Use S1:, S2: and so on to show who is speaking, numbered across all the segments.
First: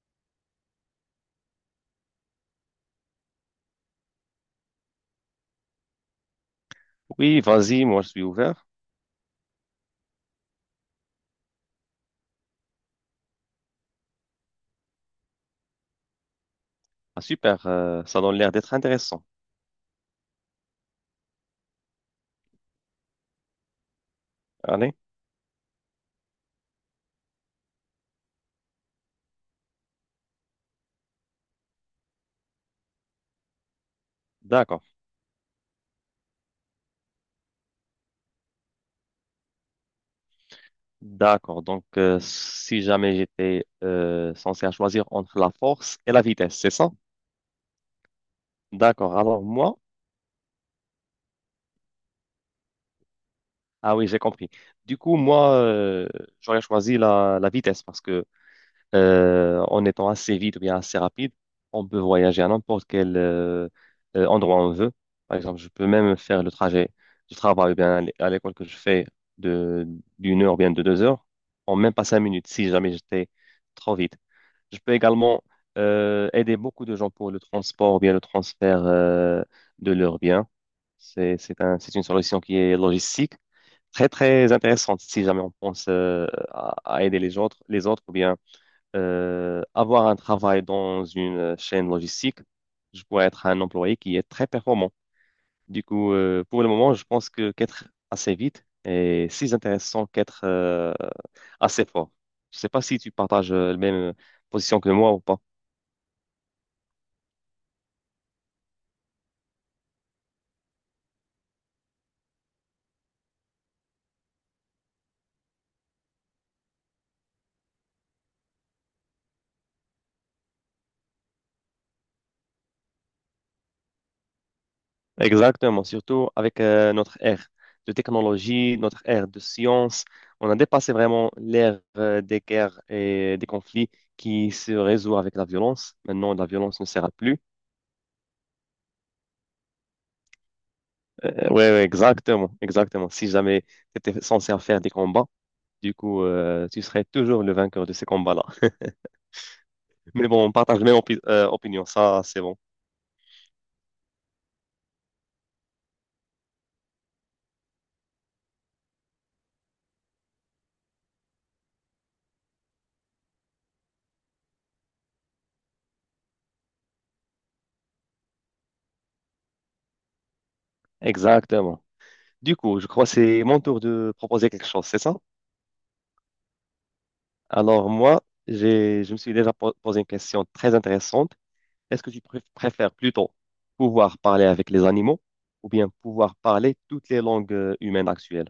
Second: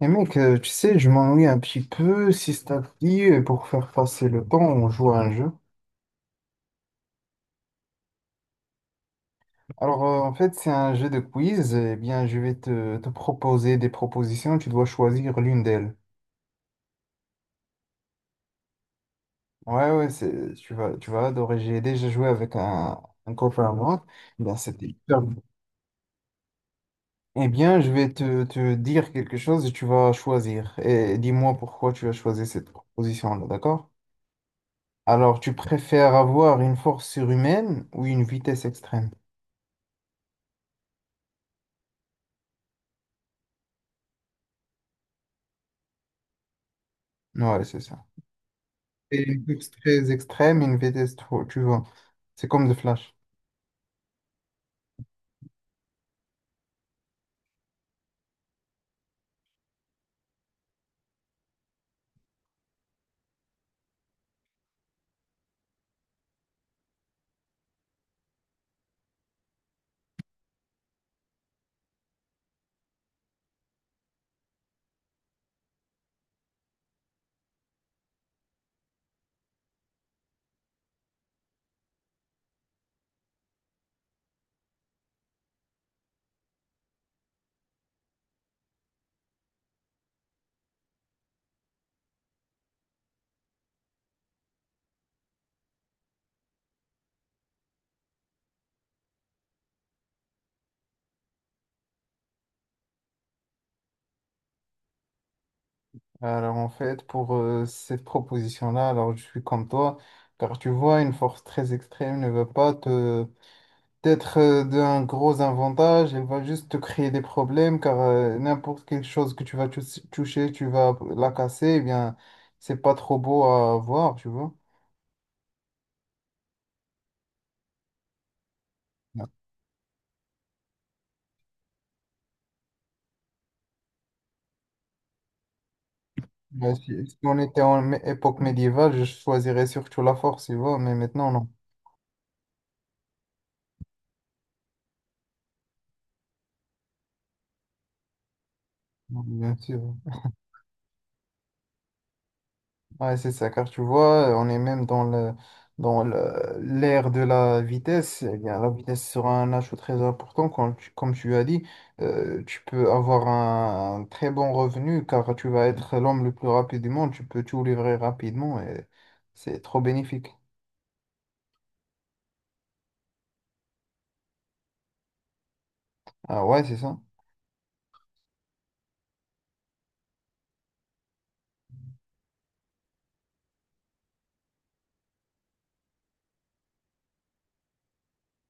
S1: Et mec, tu sais, je m'ennuie un petit peu. Si ça te dit, pour faire passer le temps, on joue à un jeu.
S2: Oui, vas-y, moi je suis ouvert.
S1: Alors, en fait, c'est un jeu de quiz. Eh bien, je vais te proposer des propositions. Tu dois choisir l'une d'elles.
S2: Ah, super, ça donne l'air d'être intéressant.
S1: Ouais, ouais, c'est, tu vas adorer. J'ai déjà joué avec un copain à moi. Eh bien, c'était
S2: Allez,
S1: hyper bon. Eh bien, je vais te dire quelque chose et tu vas choisir. Et dis-moi pourquoi tu as choisi cette proposition-là, d'accord?
S2: d'accord,
S1: Alors, tu préfères avoir une force surhumaine ou une vitesse extrême?
S2: d'accord. Donc, si jamais j'étais censé à choisir entre la force et la vitesse, c'est ça?
S1: Ouais, c'est ça.
S2: D'accord,
S1: C'est
S2: alors
S1: une course
S2: moi,
S1: très extrême, une vitesse trop, tu vois. C'est comme le Flash.
S2: ah oui, j'ai compris. Du coup, moi, j'aurais choisi la vitesse parce que en étant assez vite ou bien assez rapide, on peut voyager à n'importe quel endroit on veut. Par exemple, je peux même faire le trajet du travail ou bien à l'école que je fais de d'une heure ou bien de 2 heures en même pas 5 minutes si jamais j'étais trop vite. Je peux également aider beaucoup de gens pour le transport ou bien le transfert de leurs biens. C'est une solution qui est logistique, très, très intéressante si jamais on pense à aider les autres ou bien avoir un travail dans une chaîne logistique, je pourrais être un employé qui est très performant. Du coup, pour le moment, je pense que qu'être assez vite est si intéressant qu'être assez fort. Je ne sais pas si tu partages la même position que moi ou pas.
S1: Alors en fait, pour cette proposition-là, alors je suis comme toi, car tu vois, une force très extrême ne va pas te être d'un gros avantage, elle va juste te créer des problèmes, car n'importe quelle chose que tu vas toucher, tu vas la casser, eh bien, c'est pas trop beau à voir, tu vois.
S2: Exactement, surtout avec notre ère de technologie, notre
S1: Ouais.
S2: ère de science. On a dépassé vraiment l'ère des guerres et des conflits qui se résout avec la violence. Maintenant, la
S1: Ouais,
S2: violence ne sert
S1: si,
S2: à
S1: si on
S2: plus.
S1: était en époque médiévale, je choisirais surtout la force, tu vois, mais maintenant, non.
S2: Ouais, ouais, exactement, exactement. Si jamais tu étais censé faire des combats, du coup, tu serais toujours le vainqueur de ces combats-là.
S1: Non, bien sûr.
S2: Mais bon, on partage la même opinion, ça, c'est bon.
S1: Ouais, c'est ça, car tu vois, on est même dans l'ère de la vitesse. Eh bien, la vitesse sera un ajout très important. Comme tu as dit, tu peux avoir un très bon revenu car tu vas être l'homme le plus rapide du monde. Tu peux tout livrer rapidement et c'est trop bénéfique.
S2: Exactement. Du coup, je crois que c'est mon tour de proposer quelque chose, c'est ça?
S1: Ah ouais, c'est ça.
S2: Alors, moi, je me suis déjà posé une question très intéressante. Est-ce que tu préfères plutôt pouvoir parler avec les animaux ou bien pouvoir parler toutes les langues humaines actuelles?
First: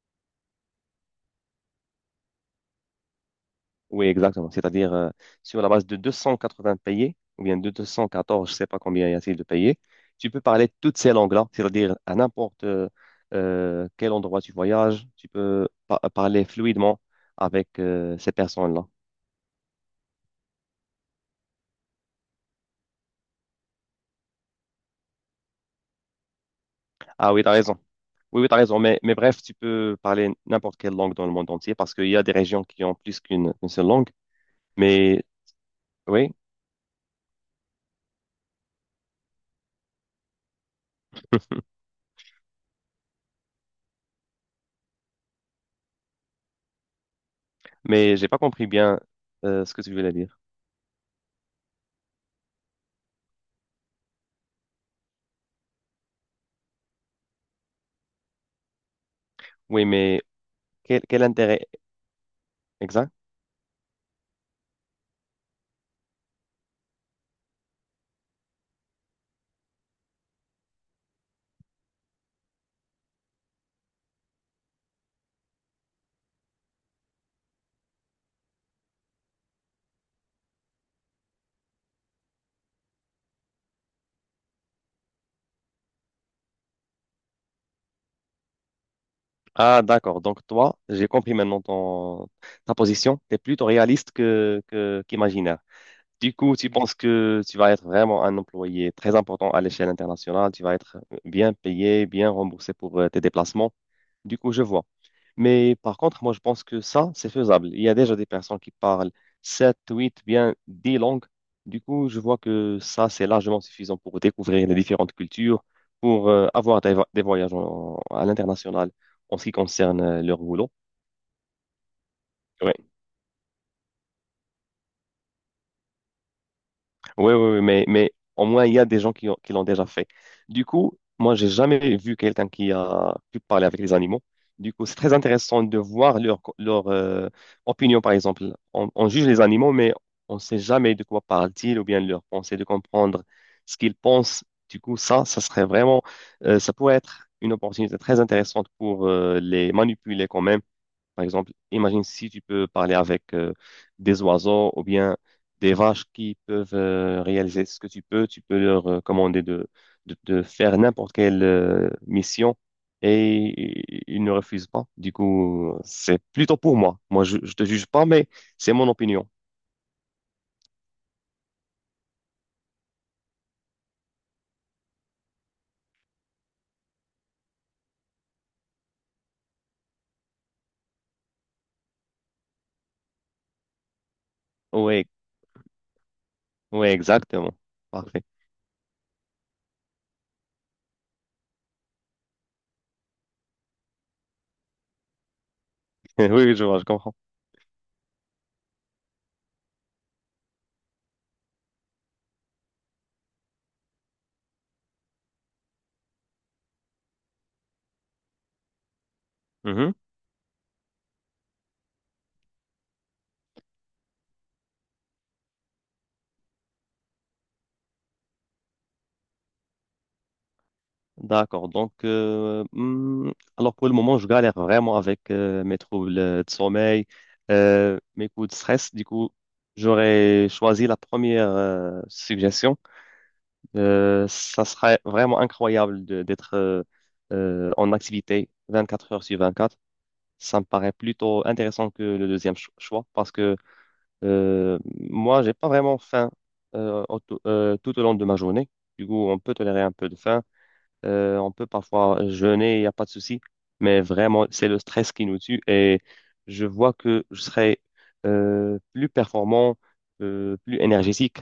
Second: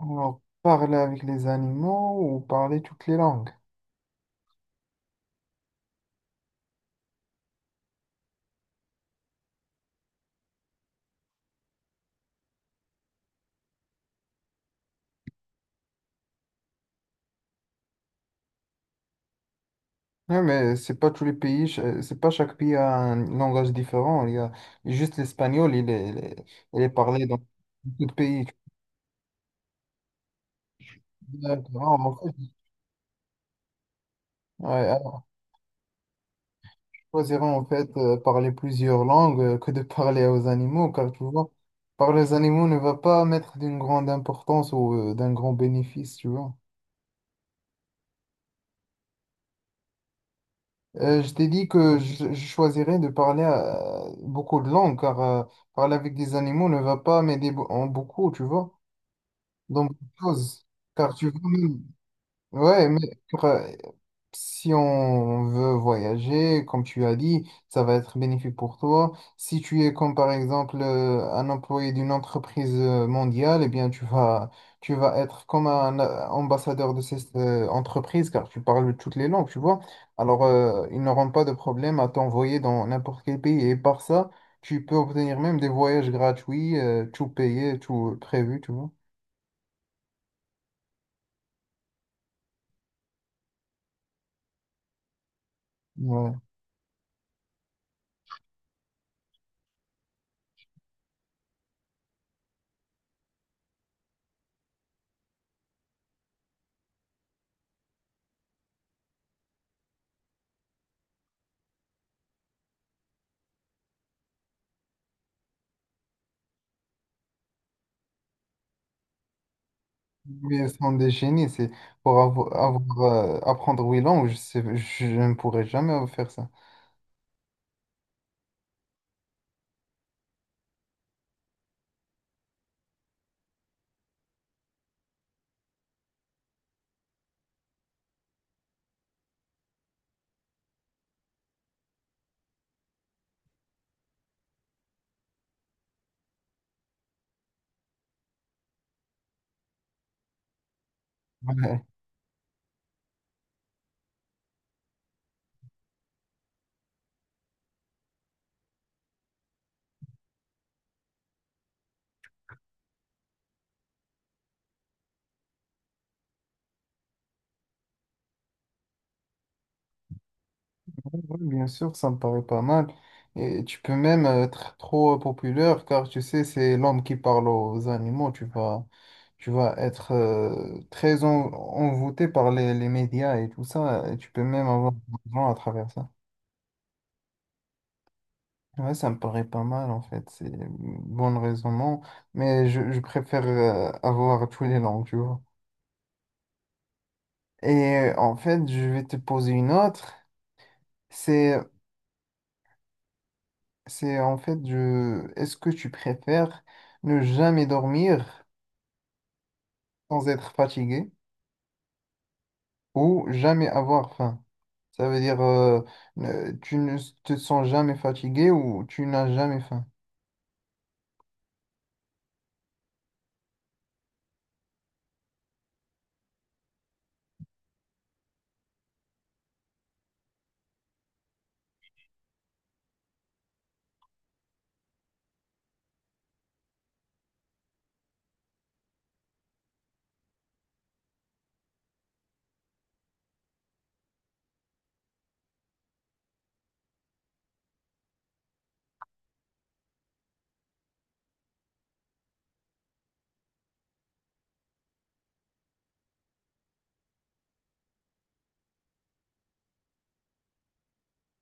S1: Alors, parler avec les animaux ou parler toutes les langues.
S2: Oui, exactement. C'est-à-dire, sur la base de 280 payés, ou bien de 214, je ne sais pas combien y a-t-il de payés, tu peux parler toutes ces langues-là, c'est-à-dire à n'importe quel endroit tu voyages, tu peux parler fluidement avec ces personnes-là.
S1: Ouais, mais c'est pas tous les pays, c'est pas chaque pays a un langage différent. Il y a juste l'espagnol, il est parlé
S2: Ah oui, tu as raison.
S1: d'autres
S2: Oui,
S1: pays.
S2: oui, tu as raison. Mais bref, tu peux parler n'importe quelle langue dans le monde entier parce
S1: D'accord,
S2: qu'il y
S1: en
S2: a des
S1: fait,
S2: régions qui ont plus qu'une une seule langue.
S1: ouais,
S2: Mais
S1: alors,
S2: oui,
S1: je choisirais en fait parler plusieurs langues que de parler aux animaux, car tu vois, parler aux animaux ne va pas mettre d'une grande importance ou d'un grand bénéfice, tu vois.
S2: mais j'ai pas compris bien ce que tu voulais dire.
S1: Je t'ai dit que je choisirais de parler beaucoup de langues, car parler avec des animaux ne va pas m'aider en beaucoup, tu vois, dans
S2: Oui,
S1: beaucoup de
S2: mais
S1: choses.
S2: quel,
S1: Car
S2: quel
S1: tu vois,
S2: intérêt?
S1: même... Ouais, mais
S2: Exact.
S1: pour, si on veut voyager, comme tu as dit, ça va être bénéfique pour toi. Si tu es comme par exemple un employé d'une entreprise mondiale, eh bien tu vas être comme un ambassadeur de cette entreprise car tu parles toutes les langues, tu vois. Alors ils n'auront pas de problème à t'envoyer dans n'importe quel pays et par ça, tu peux obtenir même des voyages gratuits, tout payé, tout prévu, tu vois.
S2: Ah, d'accord. Donc, toi, j'ai compris maintenant ton, ta position. Tu es plutôt réaliste qu'imaginaire.
S1: Ouais.
S2: Du coup, tu penses que tu vas être vraiment un employé très important à l'échelle internationale. Tu vas être bien payé, bien remboursé pour tes déplacements. Du coup, je vois. Mais par contre, moi, je pense que ça, c'est faisable. Il y a déjà des personnes qui parlent 7, 8, bien 10 langues. Du coup, je vois que ça, c'est largement suffisant pour découvrir les différentes cultures, pour avoir des voyages à l'international en ce qui concerne leur
S1: Mais
S2: boulot.
S1: Son déchaîné, c'est pour avoir, apprendre huit langues, je sais, je ne pourrais jamais faire ça.
S2: Oui, oui, oui, mais au moins, il y a des gens qui l'ont déjà fait. Du coup, moi, j'ai jamais vu quelqu'un qui a pu parler avec les animaux. Du coup, c'est très intéressant de voir leur opinion, par exemple. On juge les animaux, mais on ne sait jamais de quoi parlent-ils ou bien leur pensée, de comprendre ce qu'ils pensent. Du coup, ça serait vraiment, ça pourrait être une opportunité très intéressante pour les manipuler quand même. Par exemple,
S1: Ouais.
S2: imagine si tu peux parler avec des oiseaux ou bien des vaches qui peuvent réaliser ce que tu peux. Tu peux leur commander de faire n'importe quelle mission et ils ne refusent pas. Du coup, c'est plutôt pour moi. Moi, je te juge pas, mais c'est mon opinion.
S1: Ouais, ouais, bien sûr, ça me paraît pas mal. Et tu peux même être trop populaire, car tu sais, c'est l'homme qui parle aux animaux. Tu vas être très envoûté par les médias et tout ça. Et tu peux même avoir de
S2: Oui,
S1: l'argent à travers ça.
S2: oui, exactement. Parfait.
S1: Ouais, ça me paraît pas mal en fait, c'est bon raisonnement, mais je préfère avoir tous les langues, tu vois.
S2: Oui, je vois, je comprends.
S1: Et en fait, je vais te poser une autre. C'est, c'est en fait, je, est-ce que tu préfères ne jamais dormir
S2: Mhm.
S1: sans être fatigué ou jamais avoir faim? Ça veut dire, tu ne te sens jamais fatigué ou tu n'as jamais faim?
S2: D'accord. Donc, alors pour le moment, je galère vraiment avec mes troubles de sommeil, mes coups de stress. Du coup, j'aurais choisi la première suggestion. Ça serait vraiment incroyable d'être en activité 24 heures sur 24. Ça me paraît plutôt intéressant que le deuxième choix parce que moi, j'ai pas vraiment faim euh, au- tout au long de ma journée. Du coup, on peut tolérer un peu de faim. On peut parfois jeûner, il n'y a pas de souci, mais vraiment, c'est le stress qui nous tue et je vois que je serai plus performant, plus énergétique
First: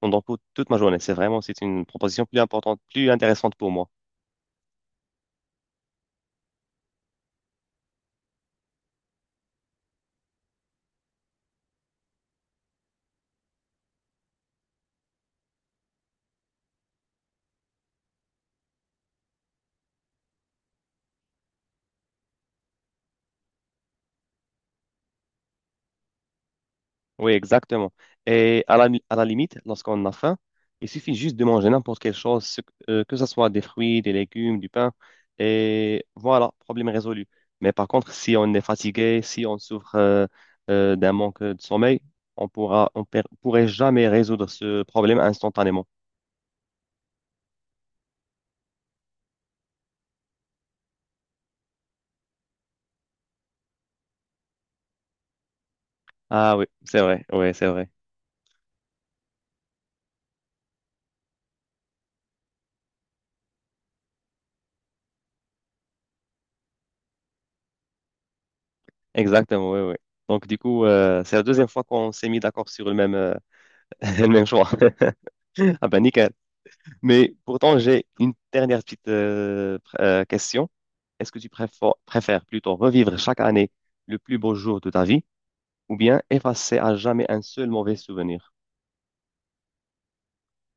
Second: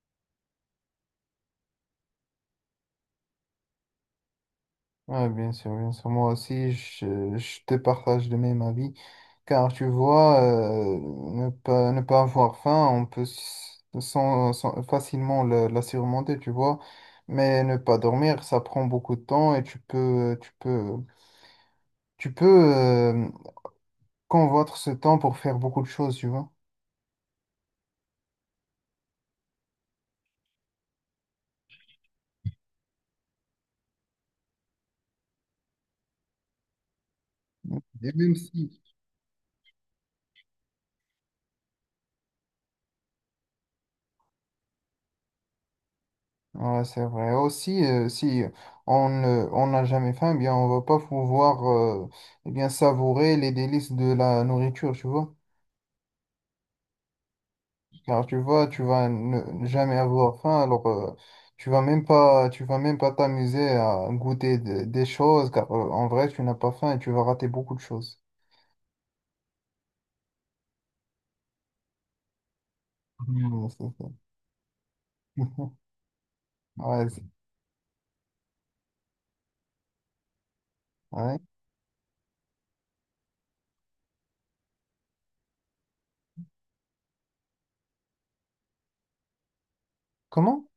S2: pendant toute ma journée. C'est vraiment, c'est une proposition plus importante, plus intéressante pour moi.
S1: Ouais, bien sûr, bien sûr. Moi aussi, je te partage le même avis. Car tu vois, ne pas avoir faim, on peut facilement la surmonter, tu vois. Mais ne pas dormir, ça prend beaucoup de temps et tu peux convoitre ce temps pour faire beaucoup de choses, tu vois.
S2: Oui, exactement. Et à la limite, lorsqu'on a faim, il suffit juste de manger n'importe quelle chose, que ce soit des fruits, des légumes, du pain, et voilà, problème résolu. Mais par contre,
S1: Et même
S2: si on est
S1: si,
S2: fatigué, si on souffre d'un manque de sommeil, on pourra, pourrait jamais résoudre ce problème instantanément.
S1: ouais, c'est vrai. Aussi, si on n'a jamais faim, eh bien, on va pas pouvoir eh bien, savourer les délices de la nourriture, tu vois.
S2: Ah oui, c'est vrai, oui, c'est vrai.
S1: Car tu vois, tu vas ne jamais avoir faim, alors tu vas même pas t'amuser à goûter des choses, car en vrai, tu n'as pas faim et tu vas rater beaucoup de choses.
S2: Exactement, oui, oui. Donc du coup, c'est la deuxième fois qu'on s'est mis d'accord sur le même,
S1: Hmm, c'est ça.
S2: le même choix. Ah ben nickel.
S1: Ouais,
S2: Mais pourtant, j'ai une dernière petite question. Est-ce
S1: ouais.
S2: que tu préfères plutôt revivre chaque année le plus beau jour de ta vie ou bien effacer à jamais un seul mauvais souvenir?
S1: Comment?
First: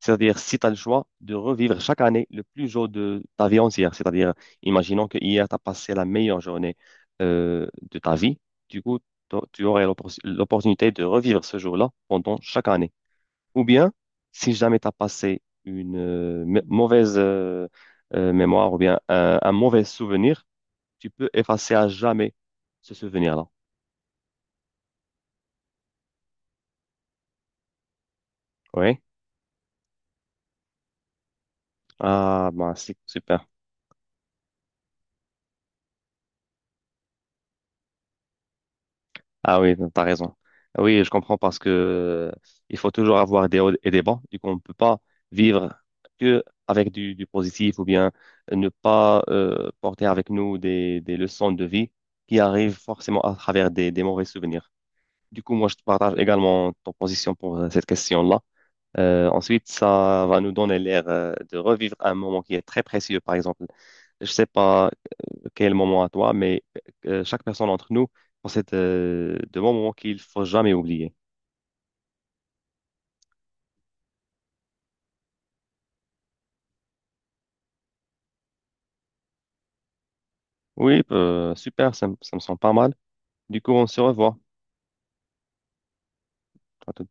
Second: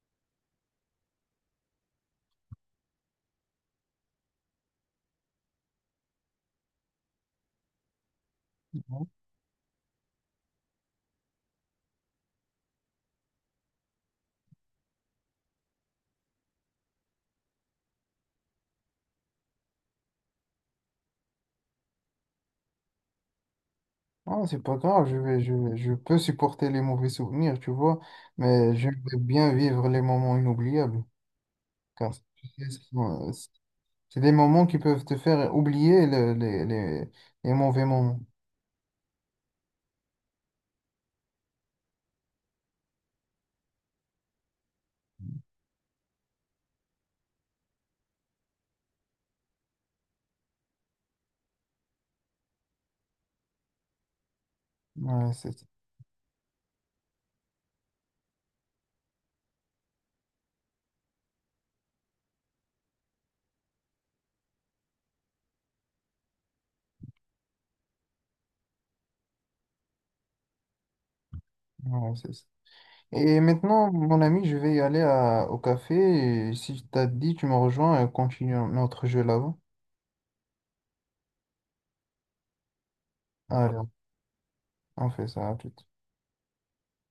S2: C'est-à-dire, si tu as le choix de revivre chaque année le plus jour de ta vie entière, c'est-à-dire, imaginons que hier, tu as passé la meilleure journée de ta vie, du coup, tu aurais l'opportunité de revivre ce jour-là pendant chaque année. Ou bien, si jamais tu as passé une mauvaise mémoire ou bien un mauvais souvenir, tu peux effacer à jamais ce souvenir-là.
S1: Non, c'est pas grave, je peux supporter les mauvais souvenirs, tu vois, mais
S2: Oui?
S1: j'aimerais bien vivre les moments inoubliables, car tu
S2: Ah,
S1: sais,
S2: bah
S1: ce
S2: c'est
S1: sont,
S2: super.
S1: c'est des moments qui peuvent te faire oublier les mauvais moments.
S2: Ah oui, t'as raison. Oui, je comprends parce que il faut toujours avoir des hauts et des bas. Du coup, on ne peut pas vivre que avec du positif ou bien ne pas porter avec nous des leçons de vie qui arrivent forcément à travers des mauvais souvenirs.
S1: Ouais,
S2: Du
S1: c'est
S2: coup,
S1: ça.
S2: moi, je te partage également ton position pour cette question-là. Ensuite, ça va nous donner l'air de revivre un moment qui est très précieux. Par exemple, je sais pas quel moment à toi, mais chaque personne d'entre nous possède de bons moments qu'il faut jamais oublier.
S1: Ouais, c'est ça. Et maintenant, mon ami, je vais y aller au café. Et si tu t'as dit, tu me rejoins et on continue notre jeu là-bas.
S2: Oui, super, ça, ça me semble pas mal. Du coup,
S1: Allez,
S2: on se revoit.
S1: on fait ça à tout.
S2: À tout